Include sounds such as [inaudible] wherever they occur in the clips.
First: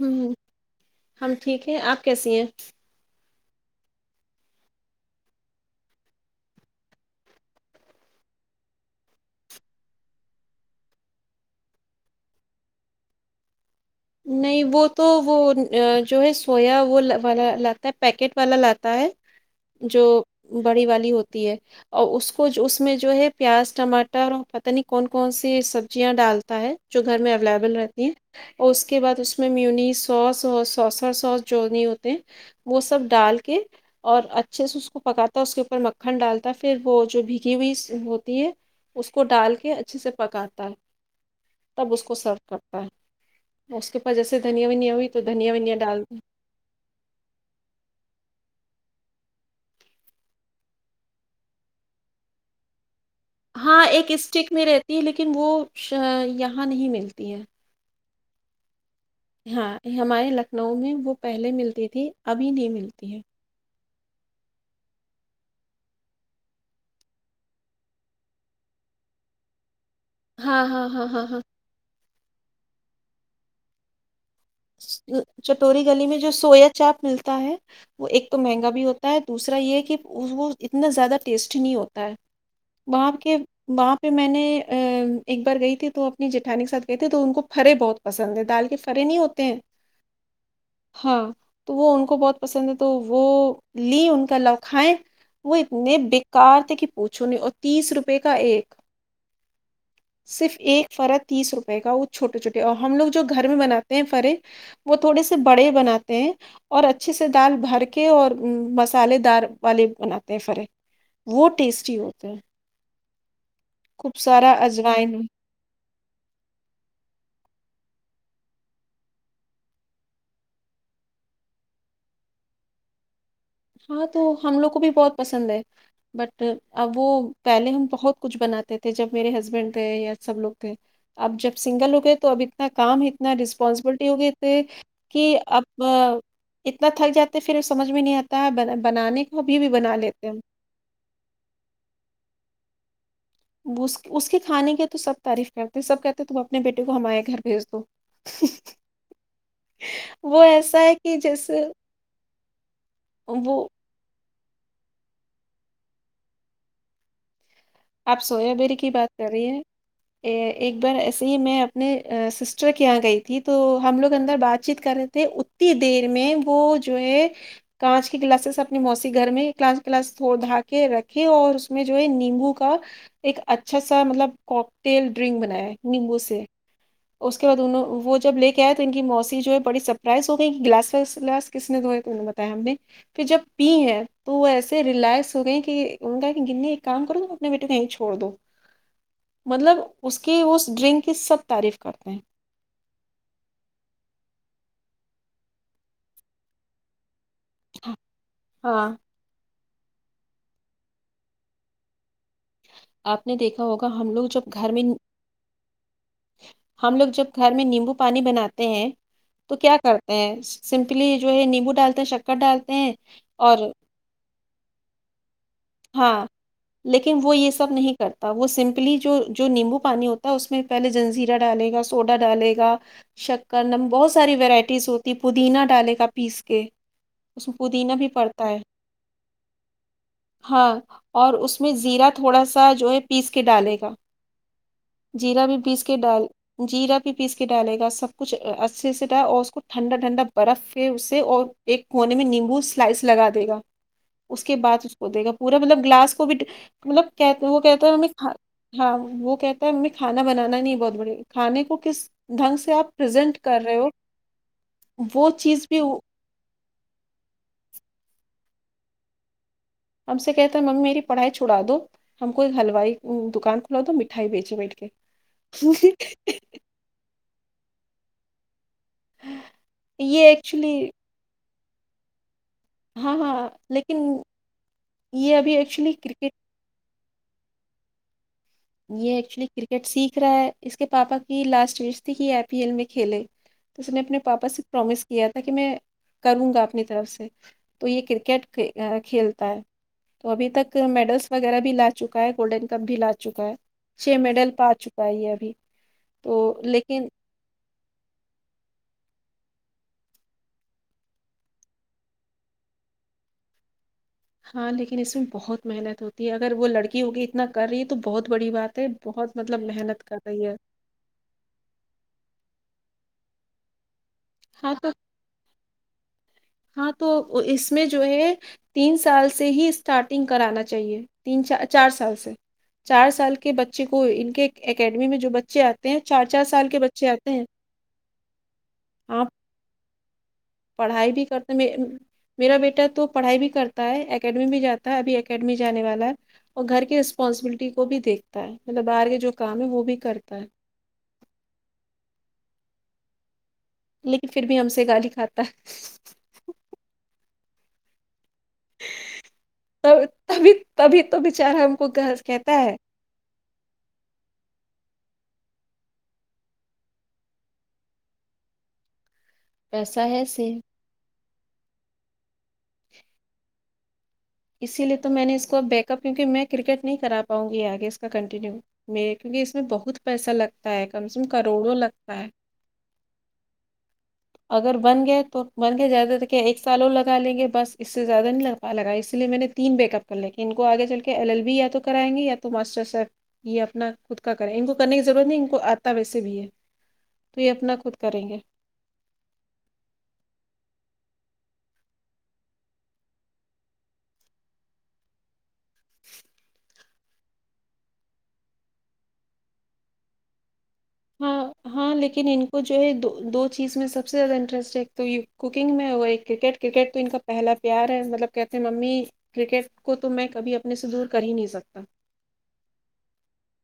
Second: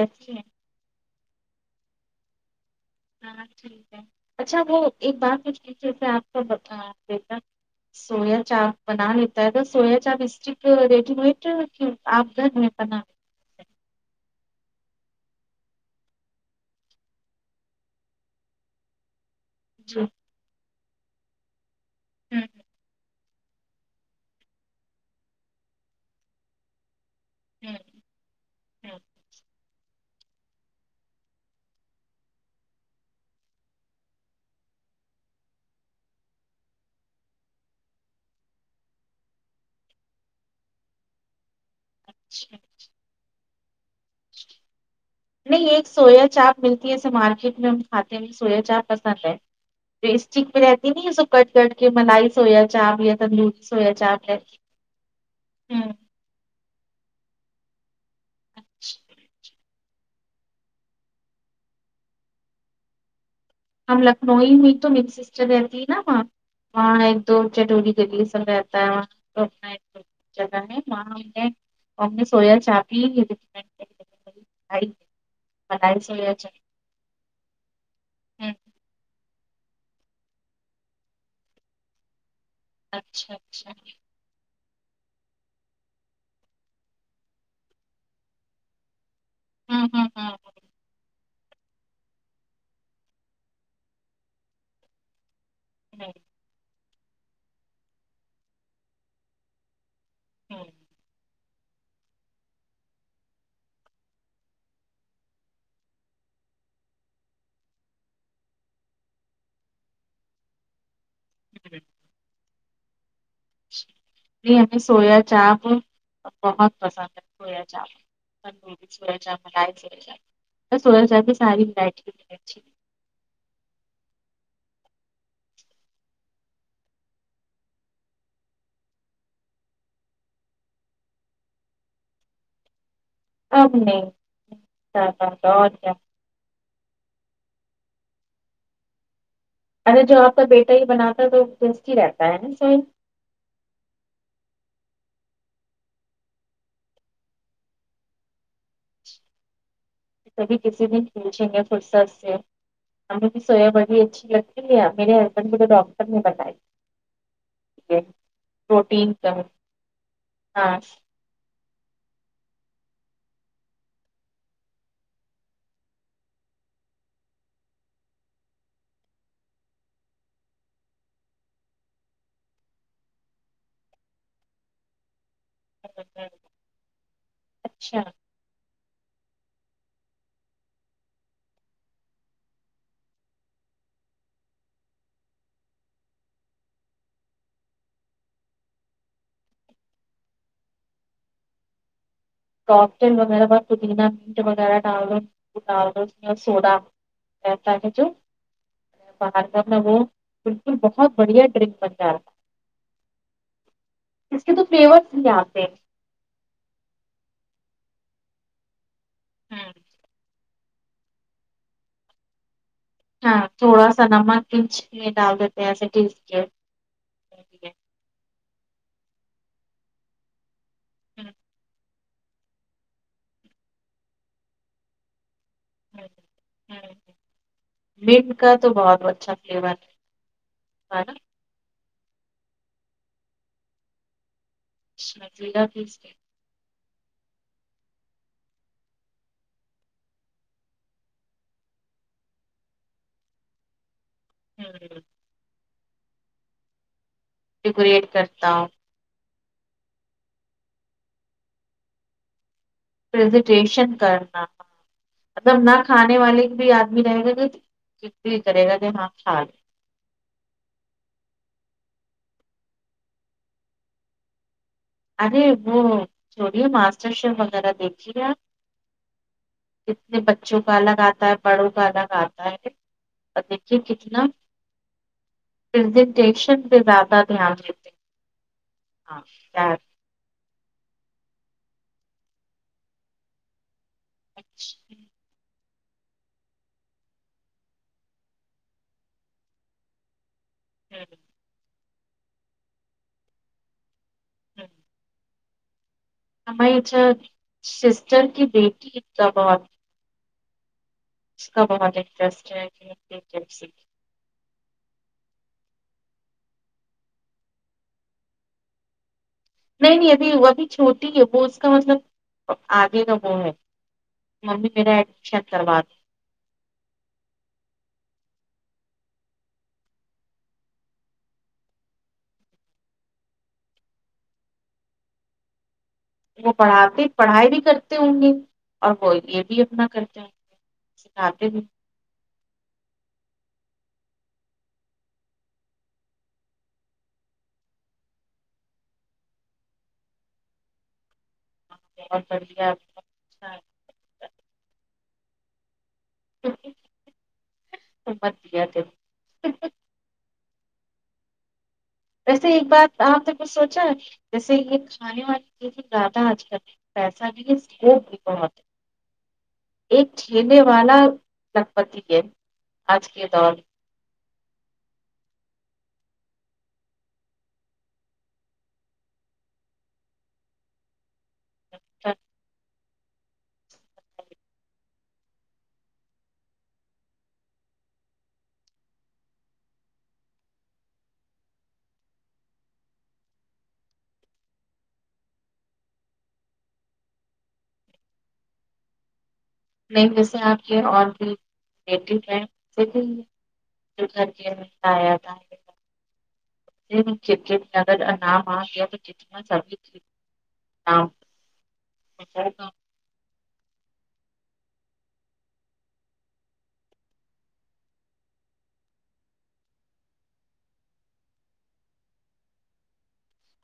ہ ہے ہم ٹھیک ہے آپ کیسی ہیں ہاں ٹھیک ہے اچھا وہ ایک بات مجھے پوچھنی سے آپ کو بتا دکھ سویا چاپ بنا لیتا ہے تو soya chaap stick ready made کی آپ گھر میں بنا نہیں وہ تو وہ جو ہے سویا وہ والا لاتا ہے پیکٹ والا لاتا ہے جی جو ہوں بڑی والی ہوتی ہے اور اس ہوں کو اس میں جو ہے پیاز ٹماٹر اور پتہ نہیں کون کون سی سبزیاں ڈالتا ہے جو گھر میں اویلیبل رہتی ہیں اور اس ہوں، کے بعد اس میں میونی سوس اور سوسا سوس جو نہیں ہوتے وہ سب ڈال کے اور اچھے سے اس کو پکاتا ہے اس کے اوپر مکھن ڈالتا پھر وہ جو بھیگی ہوئی ہوتی ہے اس کو ڈال کے اچھے سے پکاتا ہے تب اس کو سرف اچھا کرتا ہے اس کے پاس جیسے دھنیا بیا ہوئی تو دھنیا نہیں ونیا ایک ڈال دیں سویا چاپ ملتی ہےے مارکیٹ میں ہم کھاتے ہیں سویا چاپ پسند ہے پ اسٹک میں رہتی نا یہ سب کٹ کرٹ کے ملائی سو یا چا بھییا ہاں ایک اسٹک میں رہتی ہے لیکن وہ ہوں، یہاں نہیں ملتی ہے اچھا ہاں ہمارے لکھنؤ میں وہ پہلے ملتی تھی ابھی نہیں ملتی ہے ہم لکھنؤئی ہوئی تو میری سسٹر رہتی نااں ہاں ایک دو چٹوری کے لیے سب رہتا ہےاںنا ہاں ہاں ہاں ہاں ہاں جگہایں سویا چاابی رمڈ کر چٹوری گلی میں جو سویا چاپ ملتا ہے وہ ایک تو چاپ مہنگا بھی ہوتا ہے دوسرا یہ ہے کہ وہ اتنا زیادہ ٹیسٹ نہیں ہوتا ہے باپ اچھا کے اچھا باپ میں نے ایک بار گئی تھی تو اپنی جٹھانی کے ساتھ گئے تھے تو ان کو پھرے بہت پسند ہے دال کے پرے نہیں ہوتے ہیں ہاں ہاں ہاں ہاں تو وہ ان کو بہت پسند ہے تو وہ لی ان کا لوکھائیں وہ اتنے بیکار تھے کہ پوچھو نہیں اور تیس روپے کا ایک صرف ایک فرت تیس روپئے کا وہ چھوٹے چھوٹے اور ہم لوگ جو گھر میں بناتے ہیں وہ تھوڑے سے بڑے بناتے ہیں اور اچھے سے دال بھر کے اور مسالے دار والے بناتے ہیں فرق وہ ٹیسٹی ہوتا ہے جی ہمیں سویا اجوائن چاپ بہت پسند ہے سویا چاپ سویا چاپ مانگیں تھے سویا چاپ میں ساری وریڑی ہاں تو ہم لوگ کو بھی بہت پسند ہے بٹ اب وہ پہلے ہم بہت کچھ بناتے تھے جب میرے ہسبینڈ تھے یا سب لوگ تھے اب جب سنگل ہو گئے تو ابھی انا کام اتنا اب رسپانسبلٹی نہیں ہو گئے تھے کہ اور اب کیا اتنا تھک جاتا ہے پھر سمجھ میں نہیں آتا ہے بنانے کو ابھی بھی بنا اپہلے جو لیتے ہیں آپ کا بیٹا ہی بنات ہے تو دس ہی رہتا ہے نا صحیح اس کے کھانے کی تو سب تعریف کرتے سب کہتے تم اپنے بیٹے کو ہمارے گھر بھیج دو وہ کبھی ایسا کسی ہے بھی کہ پوچھیں گے جیسے فرصت سے ہمیں بھی وہ سویا بڑی اچھی لگتی ہے ج میرے ہسبینڈ کو تو ڈاکٹر نے بتائی ہے آپ سویا بیری کی پروٹین بات کر کم رہی ہیں ا ہاں ایک بار جے میں اپنے سسٹر کے یہاں گئی تھی تو ہم لوگ اندر بات چیت کر رہے تھے اتی دیر میں وہ جو ہے کانچ کی گلاسز اپنے موسی گھر میں کانچ کی گلاس تھ دھا کے رکھے اور اس میں جو ہے نمبو کا کا ایک اچھا سا مطلب کوکٹیل ڈرنک بنایا ہے نیمبو سے اس کے بعد انوں اچھا وہ جب لے کیا تو ان کی موسی جو ہےڑی سرپرائز ہو گئی کہ گلاسس گلاس کس نے دھوئے تو انہیں بتایا ہم نے پھر جب پی ہے تو وہ ایسے ریلیکس ہو گئے کہ انوں نے کہا کہ گننے ایک کام کروںا بیٹے کہیں چھوڑ دو مطلب اس کی اس ڈرنک کی سب تعریف کرتے ہیں کٹیل وغیرہ ب پودینہ میٹ وغیرہ ڈال دوو ڈال دوو یا سوڈا تا کہ تو ہاں باہر کا میں وہ بالکل بہت بڑھیا ڈرنک بنتا رہا آپ نے دیکھا ہوگا ہم لوگ اس جب کے تو گھر میں فلیورس بھی آتے ہیں ہم لوگ جب گھر میں نیمبو پانی بناتے ہیں تو ہوں، کیا کرتے ہیں سمپلی جو ہے نیمبو ڈالتے ہیں شکر ڈالتے ہیں ہاں اور تھوڑا سا نمک پچ یہ ڈال دیتے ہے ای س ٹیٹی ہاں لیکن وہ یہ سب نہیں کرتا وہ سمپلی جو جو نیمبو پانی ہوتا ہے اس میں پہے ہوں جنجیر ڈالے گا سوڈا ڈالے گا شکر نم بہت ساری وورائٹیز ہوتی پودینا ڈالے کا ہوں پیس کے ہوں اس میں پودینہ بھی منٹ پڑتا کا ہے تو بہت اچھا فلیور ہے ہاں نا اور اس میں زیرہ تھوڑا سا جو ہے پیس کے ڈالے گا جیرا بھی پیس کے ڈال جیرہ بھی پیس کے ڈالے گا سب کچھ اچھے سے ڈال اور اس کو ٹھنڈا ٹھنڈا برف پ اس سے اور ایک کونے میں نیمبو سلائس لگا دے گا اس کے بعد اس کو دے گا پورا مطلب گلاس کو بھی مطلب کہ وہ کہتے ہیں ہمیں ڈیکوریٹ کرتا ہوں ہاں وہ کہ یں کھانا بنانا نہیں بہت بڑھے کھانے کو کس ڈھنگ سے آپ پرزینٹ کر رہے ہو زیٹیشن کرنا تھا وہ مطلب چیز نہ بھی وہ- کھانے والے بھی آدمی رہے گا چتی کرے گا کہ ہاں کھ ل ہم سے کہتا ہے ممی میری پڑھائی چھڑا دو ہم کو ہلوائی دکان کھلا تو مٹھائی بیچے بیٹھ کے ارے وہ چوڑیے ماسٹر شیف وغیرہ دیکھیے آپ کتنے یہ بچوں کا ایکچولی الگ آتا ہے بڑوں کا الگ آتا ہے ہاں ہاں دیکھیے لیکن کتنا یہ ابھی ایکچولی کرکٹ پرزنٹیشن پہ زیادہ دھیان د یہ ایکچولی کرکٹ سیکھ رہا ہے اس کے پاپا کی لاسٹ وش تھی ہی آئی پی ایل میں کھیلے تو اس نے اپنے پاپا سے پرومس اچھا، کیا تھا کہ میں کروں گا اپنی طرف سے تو یہ کرکٹ کھیلتا ہے تو ابھی تک میڈلس وغیرہ بھی لا چکا ہے گولڈن کپ بھی لا چکا ہے چھ میڈل پا چکا ہے یہ ابھی تو ہماری جو لیکن سسٹر کی بیٹی انا بہت اس کا بہت انٹرسٹ ہے کرکٹ کو سیکھنے میں ہاں لیکن اس میں بہت محنت ہوتی ہے اگر وہ لڑکی ہوگی اتنا کر رہی ہے تو بہت بڑی بات ہے بہت مطلب محنت کر رہی ہے ٹھیک ہے وہ اس کا مطلب آگے تو وہ ہے ممی ہاں تو میرا ایڈمشن کروا د ہاں تو اس میں جو ہے تین سال سے ہی اسٹارٹنگ کرانا چاہیے تین چ چار سال سے چار سال کے بچے کو ان کے اکیڈمی میں جو بچے آتے ہیں چار چار وہ سال کے پڑھاتے بچے آتے ہیں پڑھائی بھی کرتے ہوں گے اور وہ ہاں یہ بھی اپنا کرتے ہوں گے پڑھائی بھی کرتے میں میرا بیٹا تو پڑھائی بھی کرتا ہے اکیڈمی بھی جاتا ہے ابھی اکیڈمی جانے والا ہے اور گھر کی رسپانسبلٹی کو بھی دیکھتا ہے مطلب باہر کے جو کام ہے وہ بھی کرتا ہے بہت بڑھیا اچھا لیکن پھر بھی ہم سے گالی کھاتا بدیا ت تبھی تبھی تو بچار ہم کو گھر ویسے کہتا ایک ہے بات آپ نے کچھ سوچا ہے جیسے یہ کھانے والی چیز ہی زیادہ آج کل پیسہ کے لیے اسکوپ بھی بہت ہے پیسہ ایک ہے سے ٹھیلے والا لکھپتی ہے آج کے دور اسی لیے تو میں نے اس کو بیک اپ کیونکہ میں کرکٹ نہیں کرا پاؤں گی آگے اس کا کنٹینیو میں کیونکہ اس میں بہت پیسہ لگتا ہے کم سے کم کروڑوں لگتا ہے اگر بن گئے تو بن گئے زیادہ ت کیا ایک سال اور لگا لیں گے بس اس سے زیادہ نہیں لگ پا لگا اسی لیے میں نے تین بیک اپ کر لیں کے ان کو آگے چل کے ایل ایل بی یا تو کرائیں گے یا تو ماسٹر سحب یہ اپنا خود کا کریں ان کو کرنے کی ضرورت نہیں ان کو آتا ویسے بھی ہے تو یہ اپنا خود کریں گے نہیں ویسے آپ کے اور بھی ریلیٹیو ہے گھر کے آیا تھا چ میں چپ چپ اگر انام آ گیا تو چ سبھی نام ہاں ہاں لیکن ان کو ہوگا جو ہے دو دو چیز میں سب سب سے زیادہ انٹرسٹ ہے ایک تو کوکنگ میں ہو ایک کرکٹ کرکٹ تو ان کا پہلا پیار ہے مطلب کہتے ہیں ممی کرکٹ کو تو میں کبھی اپنے سے دور کر ہی نہیں سکتا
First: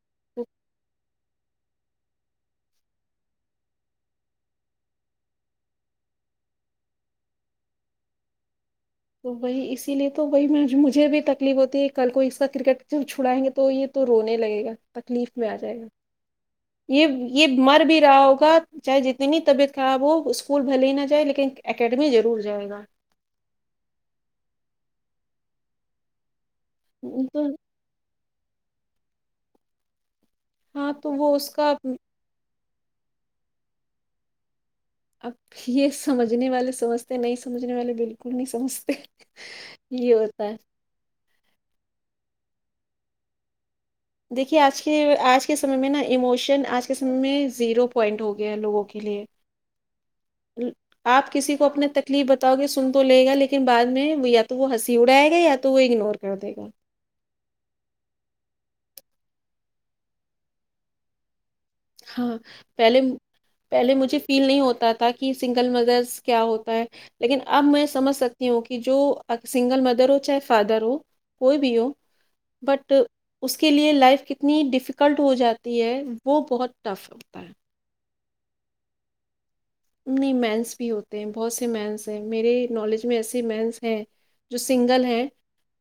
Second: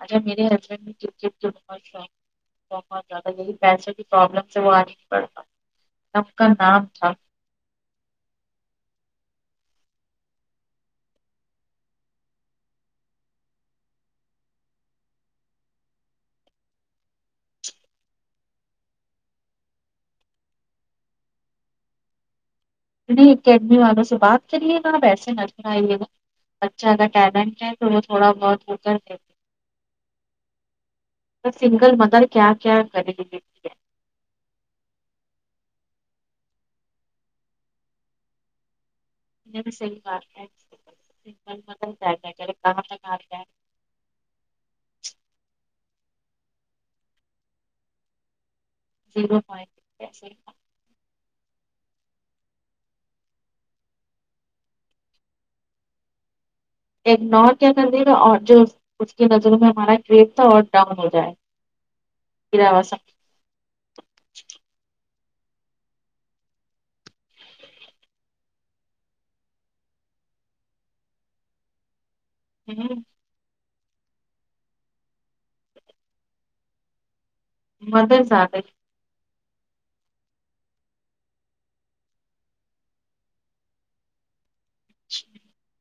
اچھا تو میرے ہسبینڈ بھی کرکٹ بہت شوق بہت زیادہ لیکن پیسے کی پرابلم سے وا نہی پڑتا سب کا نام تھا تو وہی اسی لیے تو وہی میں مجھے بھی تکلیف ہوتی ہے کل کو اسے کرکٹ جب چھڑائیں گے تو یہ تو رونے لگے گا تکلیف میں آ جائے گا یہ یہ مر بھی رہا ہوگا چاہے جتنی طبیعت خراب ہو اسکول بھلے ہی نہ جائے لیکن اکیڈمی ضرور جائے گا نہیں اکیڈمی والوں سے بات کریے گا آب ایسے نسر آئیے نا بچہ اگر تو ٹیلنٹ ہے تھوڑا بہت ہوتا ہے ہاں تو وہ اس کا سنگل مدر کیا کیا کریں اب یہ سمجھنے والے سمجھتے نہیں سمجھنے والے بالکل نہیں سمجھتے یہ بھی صحیح بات ہے سنگل مدر کیا کیا کرے کہا تک اگے جائے دیکھیے آج کے آج کے سمے میں نا اموشن آج کے سمے میں زیرو پوائنٹ ہو گیا لوگوں کے کے لیے زیرو پوائنٹ ایسے آپ کسی کو اپنا تکلیف بتاؤ گے سن تو لے گا لیکن بعد میں یا تو وہ ہنسی اڑائے گا یا تو وہ اگنور کر دے گا اگنور کیا کر دیے گا اور جو اس کی نظروں میں ہمارا ٹریپ تھا اور ڈاؤن ہو جائے ہاں گرا ہوا پہلے سب پہلے مجھے فیل نہیں ہوتا تھا کہ سنگل مدرس کیا ہوتا ہے لیکن اب میں سمجھ سکتی ہوں کہ جو اس سنگل مدر ہو چاہے فادر ہو کوئی بھی ہو بٹ اس کے لیے لائف کتنی ڈفیکلٹ ہو جاتی ہے وہ بہت ٹف ہوتا ہے مدر زیادہ ہے نہیں مینس بھی ہوتے ہیں بہت سے مینس ہیں میرے نالج میں ایسے مینس ہیں جو سنگل ہے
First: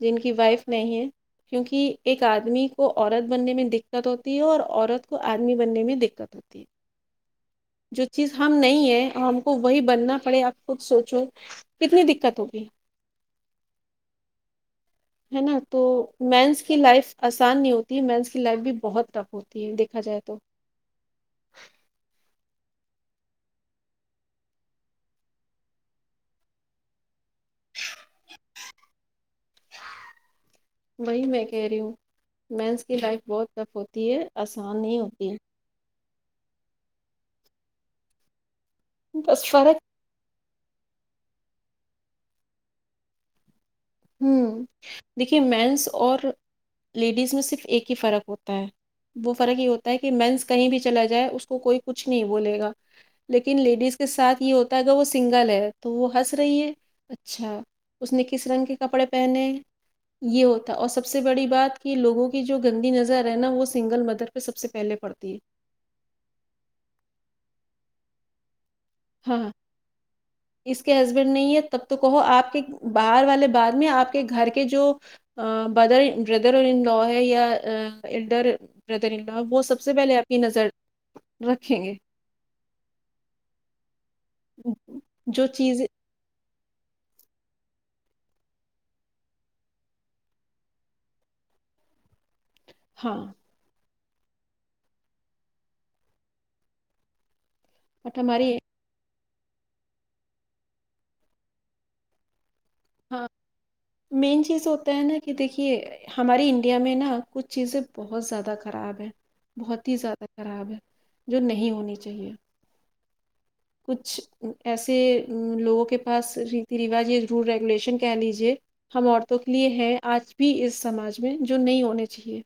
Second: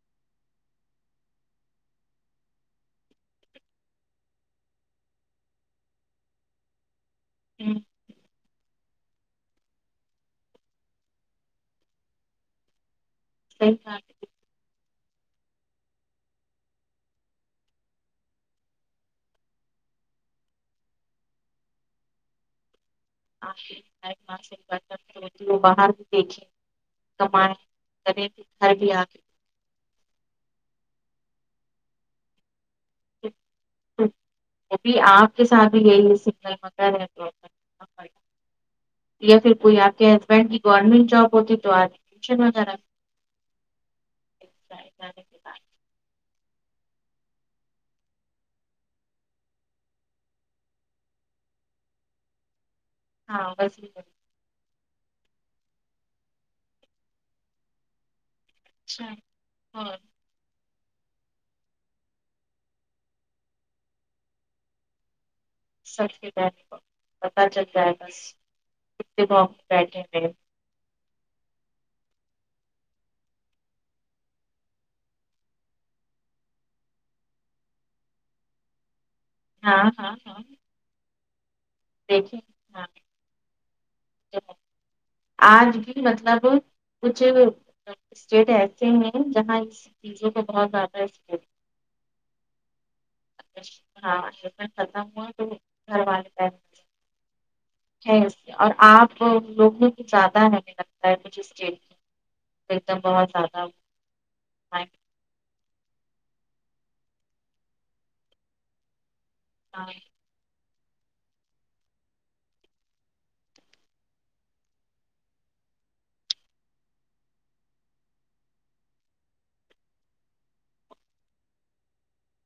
جن کی وائف نہیں ہے کیونکہ ایک آدمی کو عورت بننے میں دکت ہوتی ہے اور عورت کو آدمی بننے میں دکت ہوتی ہے ہوں جو چیز ہم نہیں ہیں اور ہم کو وہی بننا پڑے آپ خود سوچو کتنی دکت ہوگی صحیح کہا ہے نا تو مینس کی لائف آسان نہیں ہوتی مینس کی لائف بھی بہت ٹف ہوتی ہے دیکھا جائے تو [unintelligible] باہر بھی دیکھے کمائ کرے بھی گھر بھی آکے وہی میں کہہ رہی ہوں مینس کی لائف بہت ٹف ہوتی ہے آسان نہیں ہوتی ہے ا بھی یہ سنگل مدر ہیں تو [unintelligible] یا بس پھر کوئی فرق آپ کے ہسبینڈ کی گورنمنٹ جوب ہوتی تو آج ٹیشن وغیرہ ہوں جانے کے دیکھیے بعد مینس اور لیڈیز میں صرف ایک ہی فرق ہوتا ہے وہ فرق یہ ہوتا ہے کہ مینس کہیں بھی چلا جائے اس کو کوئی کچھ نہیں بولے گا ہاں لیکن بس لیڈیز کے ساتھ یہ ہوتا گا وہ سنگل ہے تو وہ ہنس رہی ہے اچھا اس نے کس رنگ کے کپڑے اچھا پہنےہے اور یہ ہوتا اور سب سے بڑی بات کہ لوگوں کی جو گندی نظر ہے نا وہ سنگل مدر پہ سب سے پہلے پڑتی ہے سب کےپہناوے کو پتا چلتا ہے بس کتنے ہاں بیٹھے ہیںئے [unintelligible] اس کے ہسبینڈ نہیں ہے تب تو کہو آپ کے باہر والے بعد میں آپ کے گھر کے جو ا بدر یا برادر ان لوہے یہ ایلڈر برادرنلوا وہ سب ہاں سے پہلے آپ کی نظر رکھیں گے دیکھییں ہاں جو آج چیز بھی مطلب کچھ اسٹیٹ ایسے ہیں جہاں اس چیزوں کو بہت زیادہ ہے سک ہاں ہاں کرتا ہ گھر والے ہے بٹ اس سے ہماری اور آپ لوگوں کو زیادہ ہمیں لگتا ہے مجھے اسٹیٹ میں ایک دم ہاں بہت زیادہ مین چیز ہوتا ہے نا کہ دیکھیے ہمارے انڈیا میں نا کچھ چیزیں بہت زیادہ خراب ہیں بہت ہی زیادہ خراب ہے جو نہیں ہونی چاہیے کچھ ایسے لوگوں کے پاس ریتی روج یہ ضرور رہ ریلیشن کہ لیجیے ہم عورتوں کے لیے ہیں آج بھی اس سماج میں جو نہیں ہونے چاہیے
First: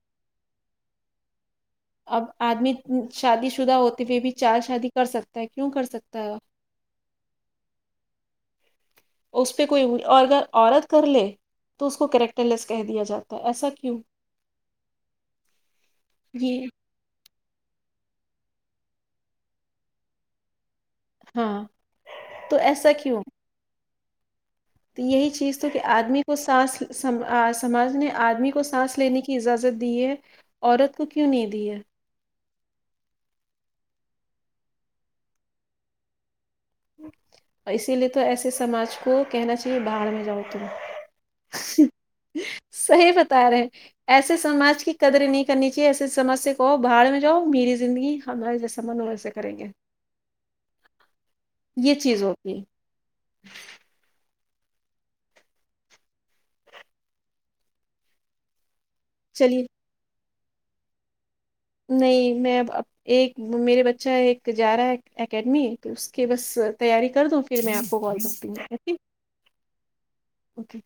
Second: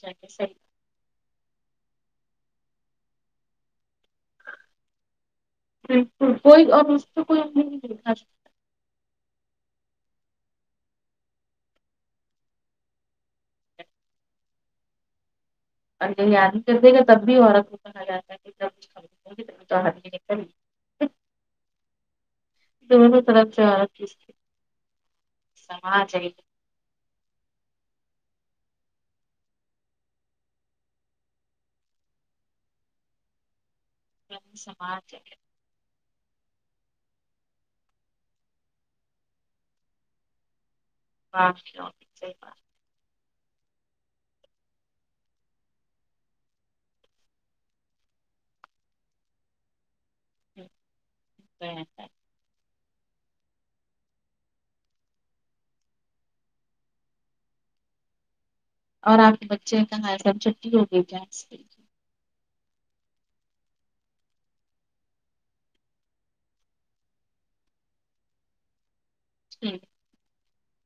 جا کے صحیح اب آدمی شادی شدہ ہوتے ہوئے بھی چار شادی کر سکتا ہے کیوں کر سکتا ہے بالکل کوئی اور اس کوئی اس پہ کوئی اور اگر عورت کر لے تو اس کو کیریکٹر لیس کہہ دیا جاتا ہے ایسا کیوں ا یاد ہی یہ کر دے گا تب بھی عورت [unintelligible] ہاں تو ایسا کیوں دونوں طرف جا رکھے اس کی تو یہی چیز تو کہ سما آدمی جائیے کو سانس سماج نے آدمی کو سانس لینے کی اجازت دی ہے عورت کو کیوں نہیں دی ہے گ سماج ہے اور اسی لیے تو ایسے سماج کو کہنا چاہیے بھاڑ میں جاؤ تم [unintelligible] صحیح بتا رہے ہیں ایسے سماج کی قدریں نہیں کرنی چاہیے ایسے سمج سے کہو بھاڑ میں جاؤ میری زندگی ہم ای جیسا من ہو ویسے کریں گے یہ چیز ہوتی اور آپ کے چلیے بچے کہاں ہے سب چھٹی ہو گئی کیا آج کی نہیں میں ایک میرے بچہ ایک جا رہا ہے اکیڈمی تو اس کے بس تیاری کر دو پھر میں آپ کو کال کرتی ہوںی جی اوکے